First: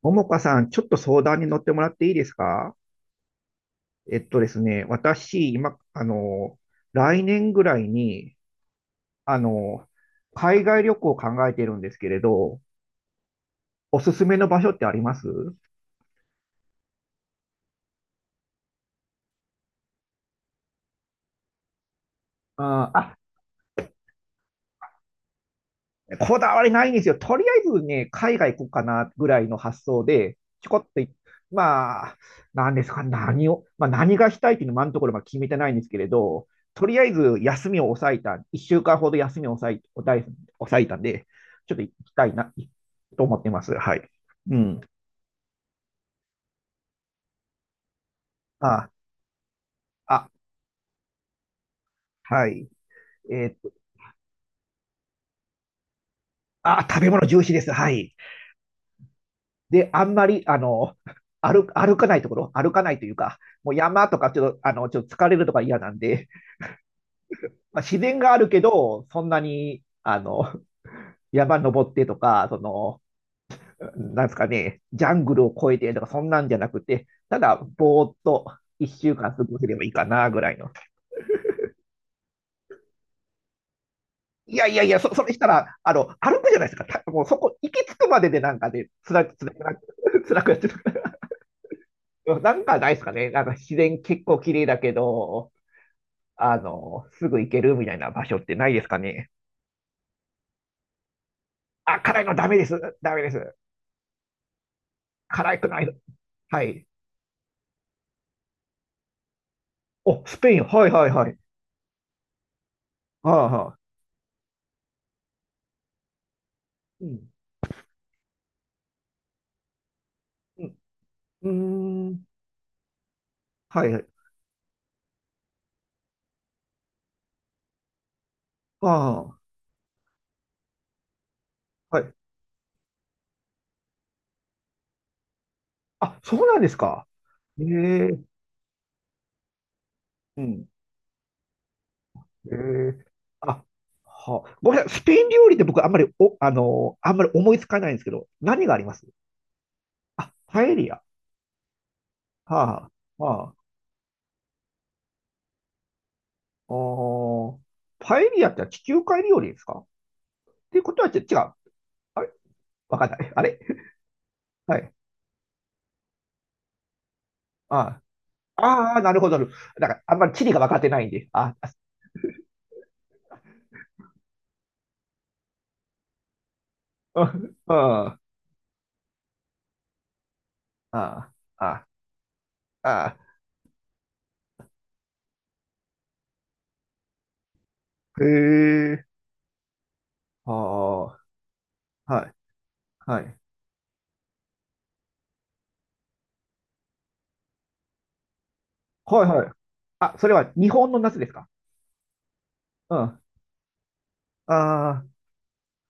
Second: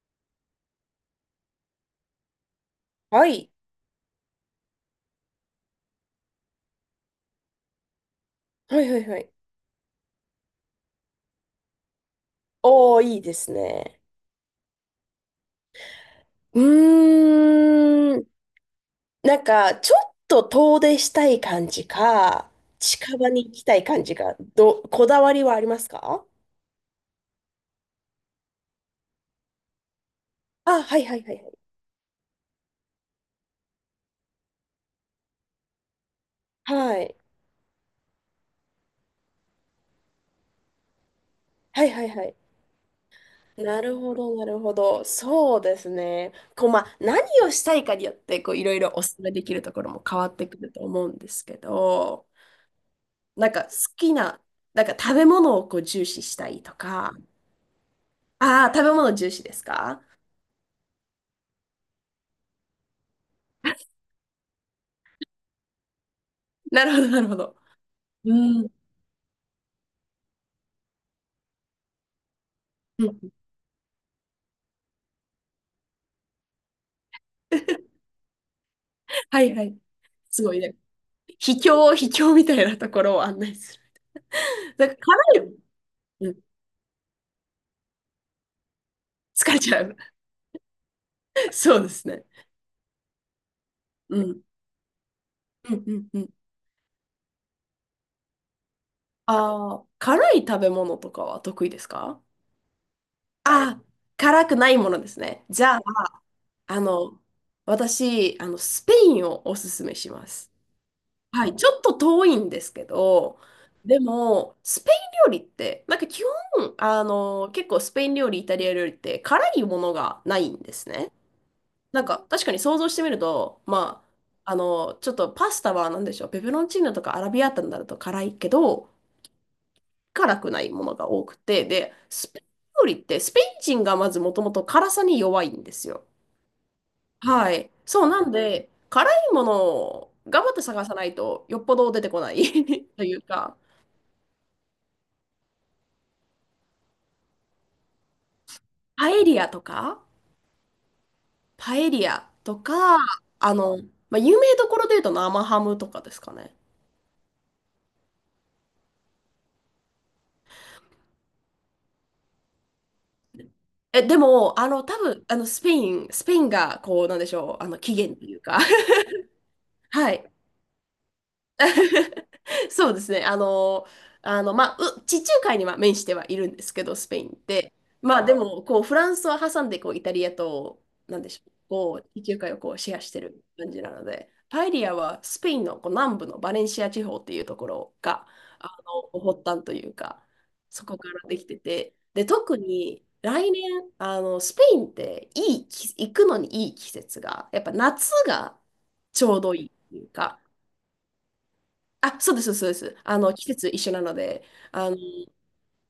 ももかさん、ちょっと相談に乗ってもらっていいですか？はい。えっとですね、私、今、来年ぐらいに、はいはいはい。あの、海外旅行を考えてるんですけれど、おー、いいですおね。すすめの場所ってあります？うーん。なんか、ちょっと遠出したい感じか、あー、近場に行きたい感じか、こだわりはありますか？こだわりないんですよ。とりあえずね、海外行こうかなぐらいの発想で、ちょこあ、っはといい、はいはいはい。まあ、何ですか、何を、まあ、何がしたいっていうのは今のところまだ決めてないんですけれど、とりはあえい。ず休みを抑えた、1週間ほど休みを抑え抑え抑えたんで、ちょっとは行いはいきはたいい。な、と思ってます。なはるい。ほど、なうるほん。ど。そうですね。こう、まあ、何をしたいかによって、こう、いろいあ、ろお勧めできるところも変わあ、ってくると思うんですけど、はい。えなーんっか、好と、きな、なんか、食べ物をこう重視したいとあ、食べか、物重視です。はい。ああ、食べ物重視ですで、か？ あんまり、歩かないところ、歩かないというか、もう 山とかちょっと、ちょっと疲れるとか嫌なんで、なるほど、なるほど。まあ、自然があるけうん。ど、そんなに、山登ってとか、その、うん。なんですかね、ジャングルを越えてとか、そんなんじゃなくて、ただ、ぼ ーっと一週間は過いごはせれい。ばいいかな、ぐすらごいいの。ね。秘境みたいなところを案内する。いやいやいだからや、それし辛たいよ。ら、うん。歩くじゃないですか。た、もうそこ、行き着くまででなんかね、つら、つ疲ら、れちゃう。つらくやってる。そうですね。なんかないですかね。なんか自然う結構ん。綺麗だけど、うんうんうん。すぐ行けるみたいな場所ってないですかね。ああ、辛い食べ物とかは得意ですあ、か？辛いのダメです。ダメです。ああ、辛くないものですね。辛じくゃなあ、いの。はあい。の、私、スペインをおすすめしお、まスす。ペイン。はいはいはい。はい、ちょっと遠いんですけあど、あ、はあ。でも、スペイン料理って、なんか基本、うん。結構スペイン料理、イタリア料理って辛いものがないんうですね。なんん。うーか、ん。確かに想像してみると、はいはまい。あ、ちょっとパスタは何でしょう、ペペロンチーノとかアラビアータになると辛いけど、あ辛くないものが多くて、で、あ、はい。スペイン料理って、スペイン人がまずもともと辛さに弱いんですよ。あ、そうなんですか。はえい。そう、え、なんで、辛いものをう頑張ってん。探さないと、よっぽど出てこなえい え。というか、あ、はあ。ごめんなさい。スペイン料理って僕あんまり、お、あのーあんまり思いつかないんですけど、何があります？パエリアとか、あ、パエリア。パエリアとか、はあ、はああ。の、まあ、有名どころで言うと生ハムとかですかね。おー、パエリアって地中海料理ですかっていうことはち違う。あれわかんない。あれえ、でも、はい。多分、スペインが、こう、なんでしょう、起あ源というか あ。ああ、なるほど。なるほど。だから、はあんまい。り地理が分かってないんで。あ、そうですね。まあ、地中海には面してはいるんですけど、スペイうンっん。て。うまん。あ、でも、こう、フランスを挟んで、こう、イタリアと、なんであしょう、あ、あこう、地中海をこう、シェアあ、しあてる感じなので、パエリアはスペインのこう南部のバレンシア地方っていうところあ、へが、あえ、発端というか、あそこあ、からできてて、で、はい、特に、はい、来年、スペインって、いい季、行くのにいい季節が、やっぱ夏がはちい、ょうはい。どいいっていうあ、それか、は日本の夏ですか？あ、そうです、そうでうす。ん。ああの、季節一緒なので、あの、あ、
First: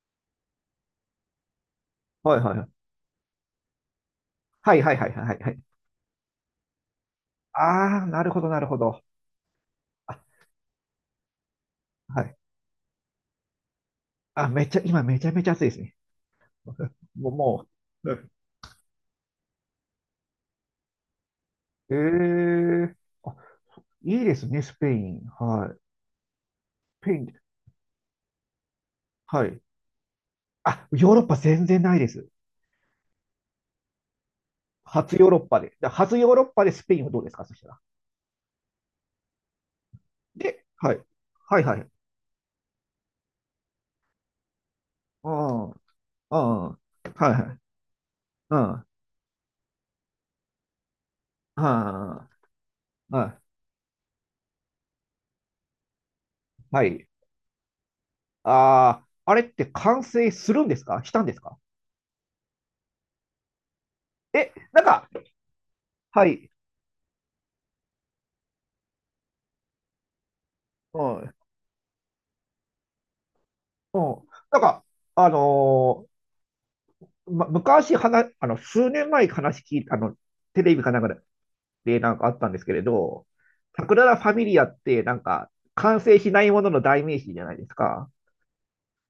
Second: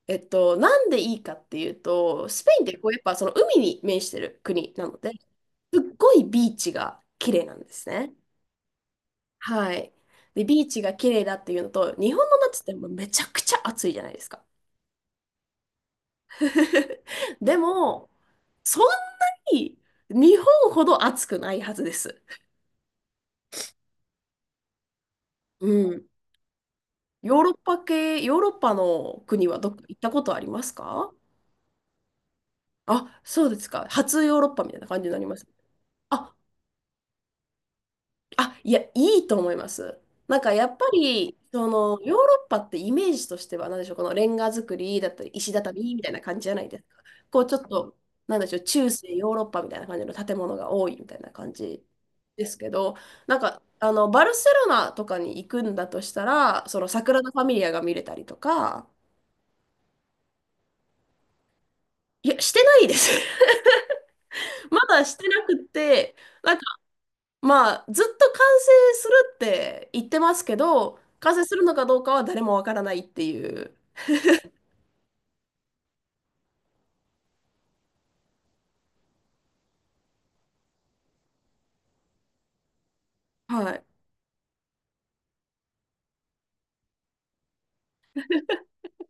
なんでいいかっていうと、はい、スペはい、インはってこう、やっぱその海に面してるい、国はい、なはい、のはで、い、はい。すっごいビーチが綺麗なんですああ、ね。なるほど、なるほど。はい。あ、で、ビーチが綺麗だっていうのと、日は本い。の夏ってもうめちゃくちゃ暑いじゃないですか。あ、めっちゃ、今めちゃめちゃ暑いですね。もう、でもも、う。そんなに日本ほど暑くないはずでえす。え、あ、いいですね、スペイン。うはい。ん。スペイン、ヨーロッパ系、ヨーロッパのは国はい。どっか行ったことありますあ、か？ヨーロッパ全然ないです。あ、そうですか。初ヨーロッパみたいな感じに初なりヨーまロッす。パで。だ、初ヨーあ、ロッパでスペインはどうですか、そしたら。いや、いいと思います。なんかで、やっぱはい。り、はい、そはい。の、ヨーロッパってイメージとしては、なんでしょう、このレンガ造りだったり、う石ん。うん。畳みたいな感じじゃないではすか。いこう、はちょい。っと、なんでしうょう、ん。中世ヨーロッパみたいな感じの建物が多いみたいな感じはですけど、い。はなんい。か、バルセロナとかに行くんだとしたら、そはの、サい。グラダ・ファミリアが見れたりとか、ああ、あれって完成するんですか？したんですか？いや、してないです。え、まなんだか、してなくて、はい。なんまあ、ずっと完成するって言ってますけど、うん。うん。完成するのかどうかは誰もわからないっていう。なんか、あのま、昔話、数年前に話聞いた、テレビかなんかでなんかあったんですけれど、はい。桜田ファミリアってなんか、完成しないものの代名詞じゃないですか。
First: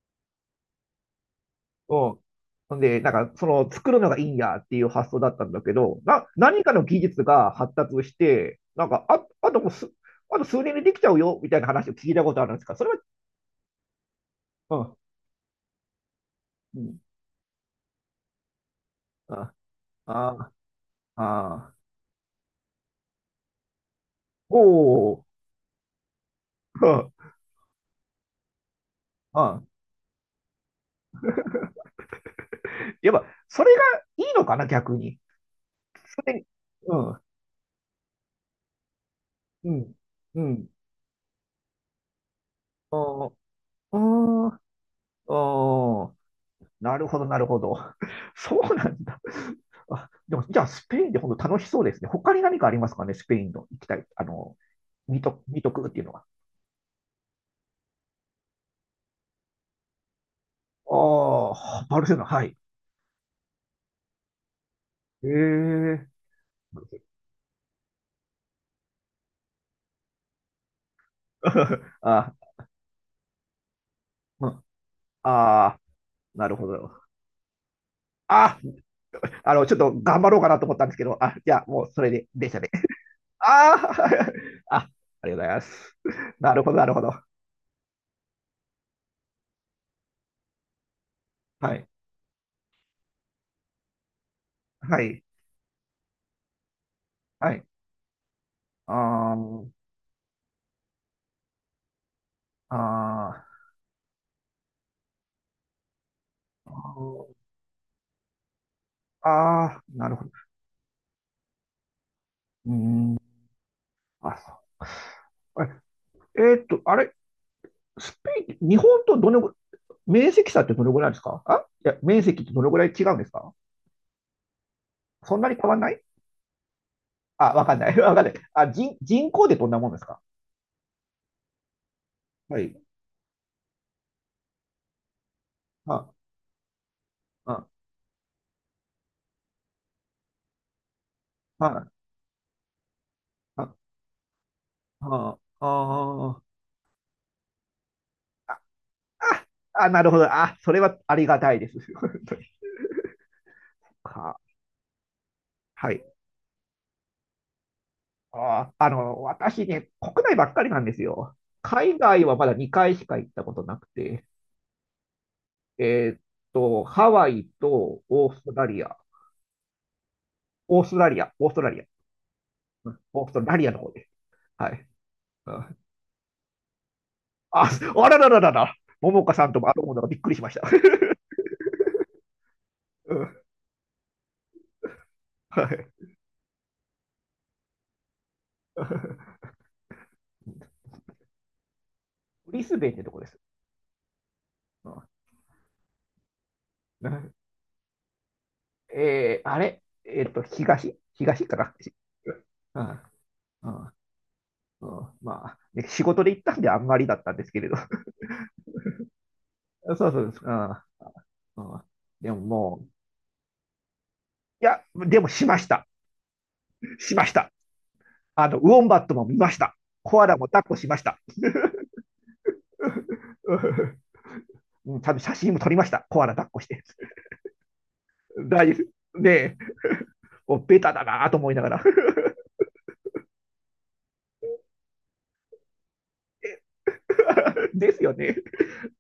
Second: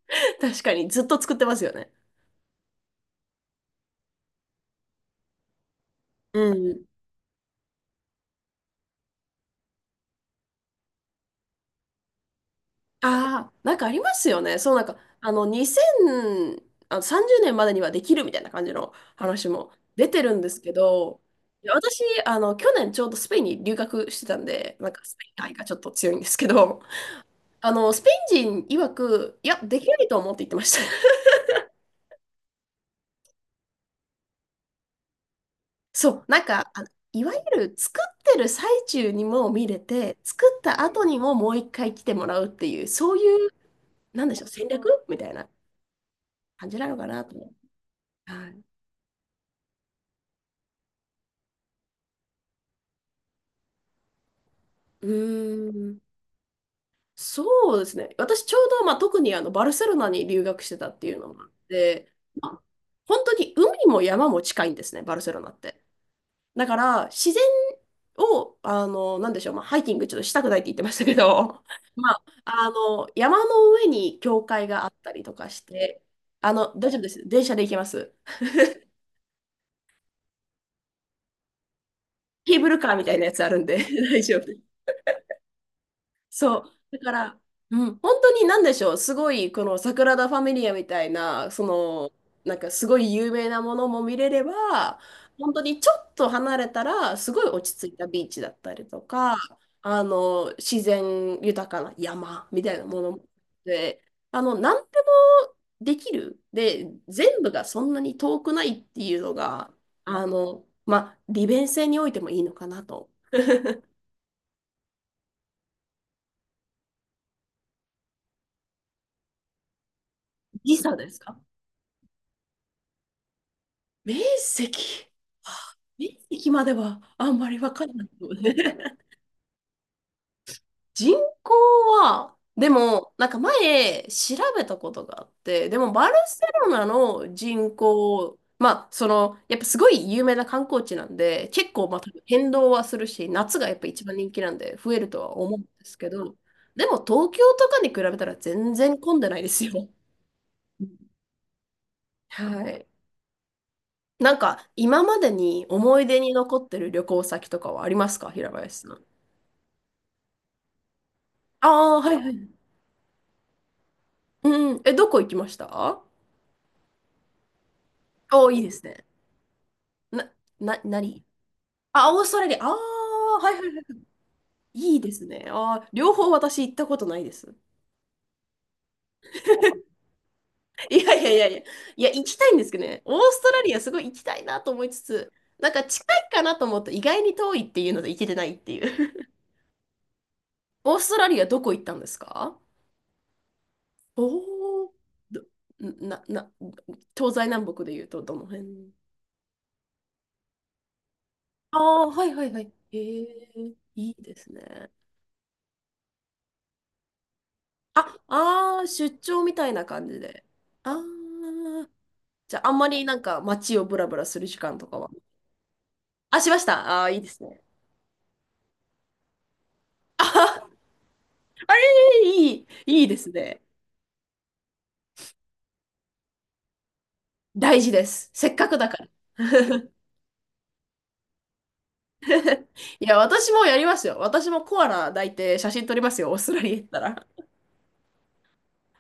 確かに、ずっと作ってますよね。うん。ほんで、作るのがいいんやっていう発想だったんだけど、な、う何かのん。技術が発達して、あ、あともうす、あと数年でできちゃうよ、みたいな話を聞いたことあるんですか、それああ、なんかありますよね。そう、なんは？か、うん、うん、2030年までにはできるみたいな感じの話あ、も出てるんであ、すけど、いあ、や私、去年ちょうどスペインに留学してたんおで、なんかスお、ペイン愛がちょっと強いんですけど、うん、スペイン人曰く、ういや、ん。できないと思うって言ってました。やっぱ、それがいいのかな、逆に。そそう、なれ、んか、うん、いわゆる作ってる最中にも見うれん、て、う作っん、た後にももう一回来てもらうっていう、そうあいう、なんでしょう、あ、戦略みたいなああ、感じななのるかほなど、となる思ほど。う。はそい。うなんだ。あ、でも、じゃあ、スペインで本当楽しそうですね。他に何かありますかね、スペインの行きたい、う見と、見とーくっていうん。のは。そうですね。私ちょうど、まあ、特にあのバルセロナに留学してたっていうのもあっああ、バルて、セロナ、はい。本当に海も山も近いんですね、バルえセロナって。え だから、自然を、なんでしょう、まあ、ハイキングちょっとしたくないって言ってましたけど、まあ、あ、山の上に教うん、会があったりとかしあて、ー、なるほ大ど。丈夫です。電車で行けます。あ、ちょっと頑張ろうかなと思ったんですけど、あ、じゃあ、もうそれで、電ケ車ーでブしたルね。カーみたいなやつあるんあで、大丈夫です。ー あ、ありがとうございます。なそるほど、なるう。だほかど。ら、うん、本当に何でしょう、すごい、このサグラダ・ファミリアみたいな、そはい、の、なんかすごい有名なものも見れれば、はい、本当にちょっと離れたら、すごいはい。落ち着いたビーチだったりあとか、ー、自然豊かな山みたいなものもあー、で、何でもできる。あで、ー。全部がそんなに遠くないっていうあのが、あ、なるほど。まあ、利便性においてもいいのかうーなと。ん。あ、そう。え、えーっと、あれ、スペイン、日本とどのぐ、面積差って時どの差ぐらでいですすか？か？あ、いや、面積ってどのぐらい違うんですか？面積、そんなに変あわんない。面積まではあんまあ、りわわかんかなんい。ないわかんなよい。ね。あ、人、人口でどんなもんですか？人口は、はでい。も、なんか前調べたことがあって、でもあ、バルセロナのあ、人口、まあ、その、やっぱすごい有名な観光地なんで、結あ、構まあ多分変動はするし、夏があ、やっぱ一番人気なんで増えるとはあ、思うんあ、ですけど、あ、でも東京とかに比べたら全然混んでないですよ。あ、なるほど。あ、それはありがたいです。本当にはい。なか、んか、今までには思いい。出に残ってる旅行先とかはありますか、平あ、林さん？私ね、国内ばっかりなんですよ。あ海あ、はい外ははまだい。2回しか行ったことなくて。うん。え、どこ行きました？えーっと、ハワイとオースおトーいいラでリすア、ね。な、オーストラリ何？ア、オーストラリア、あ、オーストラリア。あうん、オースあ、トはいラはいリアのは方で。はい。い。いいですね。うあん、あ、両方私行ったことないです。あ、あららららら、桃岡さんともあのも のがびっくりしました。い やいやいやいや、いや、行きたいんですけどね。うオースん、トラリアすごい行きたいなと思いつつ、はなんかい。近いかなと思って意外に遠いっていうので行けてないっていう。オーストラリアどこ行ったんですブか？リスベンってとこです。おお。うどな、な、東西ん、南北で言うとどの辺？えー、あれ、えーっと、東、東かな。ああ、はいはいはい。うえん、うえ。ん、いいですね。うん、まあ、ね、仕事で行ったんであんまりだったんですけれど。あ、ああ出張みたい なそう感じそうです。で。うん、あうん、あ、でもじゃああもんう、まりなんか街をブラブラする時い間や、とかは。でもしました。あ、しました。ああしいいまでしすた。ね。あの、ウォンバットも見ました。コアラも抱っあこしました。あいいですね。うん、ちゃんと写真も撮りました。コアラ抱っこして。大事です。せっ大かく丈だから。夫ね。え、もうベタだなと思いながら。いや、私もやりますよ。私もコアラ抱いて写真撮りますよ。オーストラリア行ったら。ですよね。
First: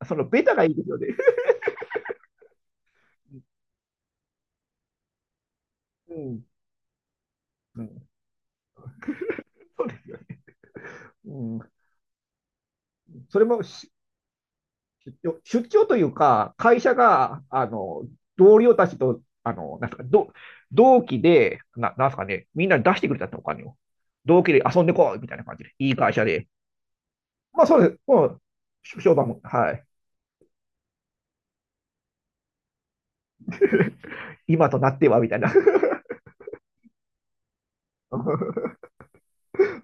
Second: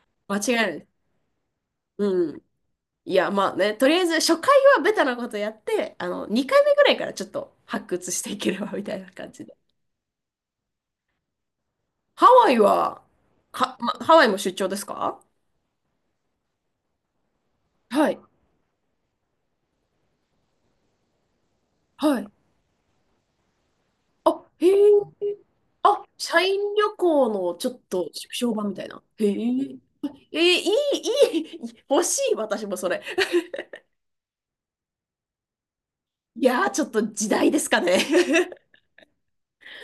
その間違ベタいがないいでい。すよね。うん。いや、まあね、とりあえず初回はベタなことやって、うん、2回目ぐらいからちょっとう発ん、掘していければみたいな感じで。そうですよね。ハワイは、うん、それもしハワイも出張ですか？出張というか、会社が、はい、同僚たちと、なんすか、ど、同期で、な、なんすはかい。ね、みんな出してくれたって、お金を。同あ、期でへえ、遊んでこうみたいな感じで、いいあ、会社社で。員旅行のまあちょそっうです。とも縮う、小版みたいな。商売へも、はえ、い。あえー、いい、欲しい、私もそれ。今となっては、みたいな いやー、ちょっと時代ですかね。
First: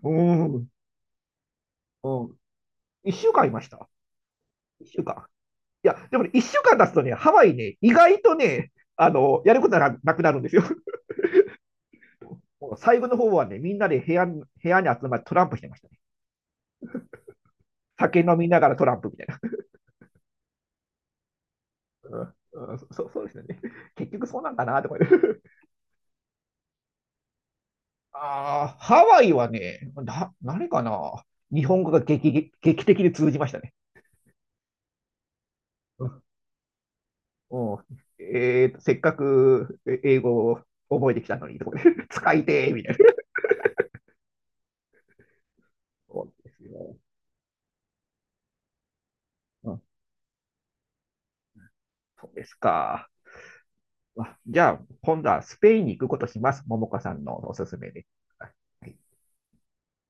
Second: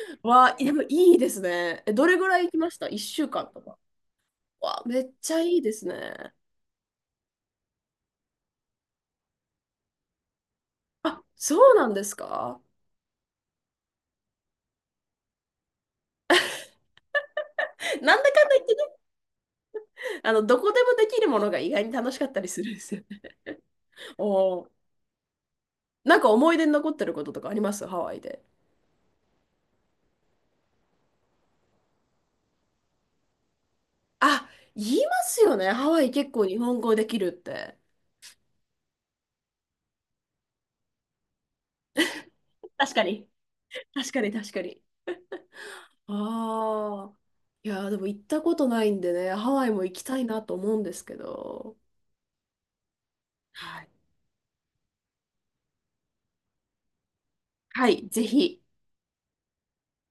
うわあ、ん。でもいいですね。え、どうれぐん。らい行きました？ 一週間 1 い週間まとしか。た。わあ、一め週っ間。ちゃいいですいや、でもね、ね。一週間経つとね、ハワイね、意外とね、やることがなくなるんですよ。あ、そうなんです か？もう最後の方はね、みんなで部屋に、部屋に集まってトランプしてましたね。な酒んだ飲かみんだな言っがてらね、トランプみたいな。どこでもできるものが意外に楽うしかったりすん、るんうん、ですよね。そ、そうですね。結局そうなんおかー、なとかって なんか思い出に残ってることとかありますハ ワイで？ああ、ハワイはね、な、何かな。日本語が劇、劇的に通じましたね。あ、言いますよね。ハワうイん、結構日本語できるっうて。ん、えーと、せっかくえ英語を覚えてきたのに、とかね 使いてーみた確いかな。に。確かに、確かに。そうですよ。ああ。いやー、でも行ったことないんでね、ハワうイん、も行きたいなと思うんですけど。そうですか。はい。まあじゃあ、今度はスペインに行くことします。ももかさんのおすすはめで。い、ぜはひ。い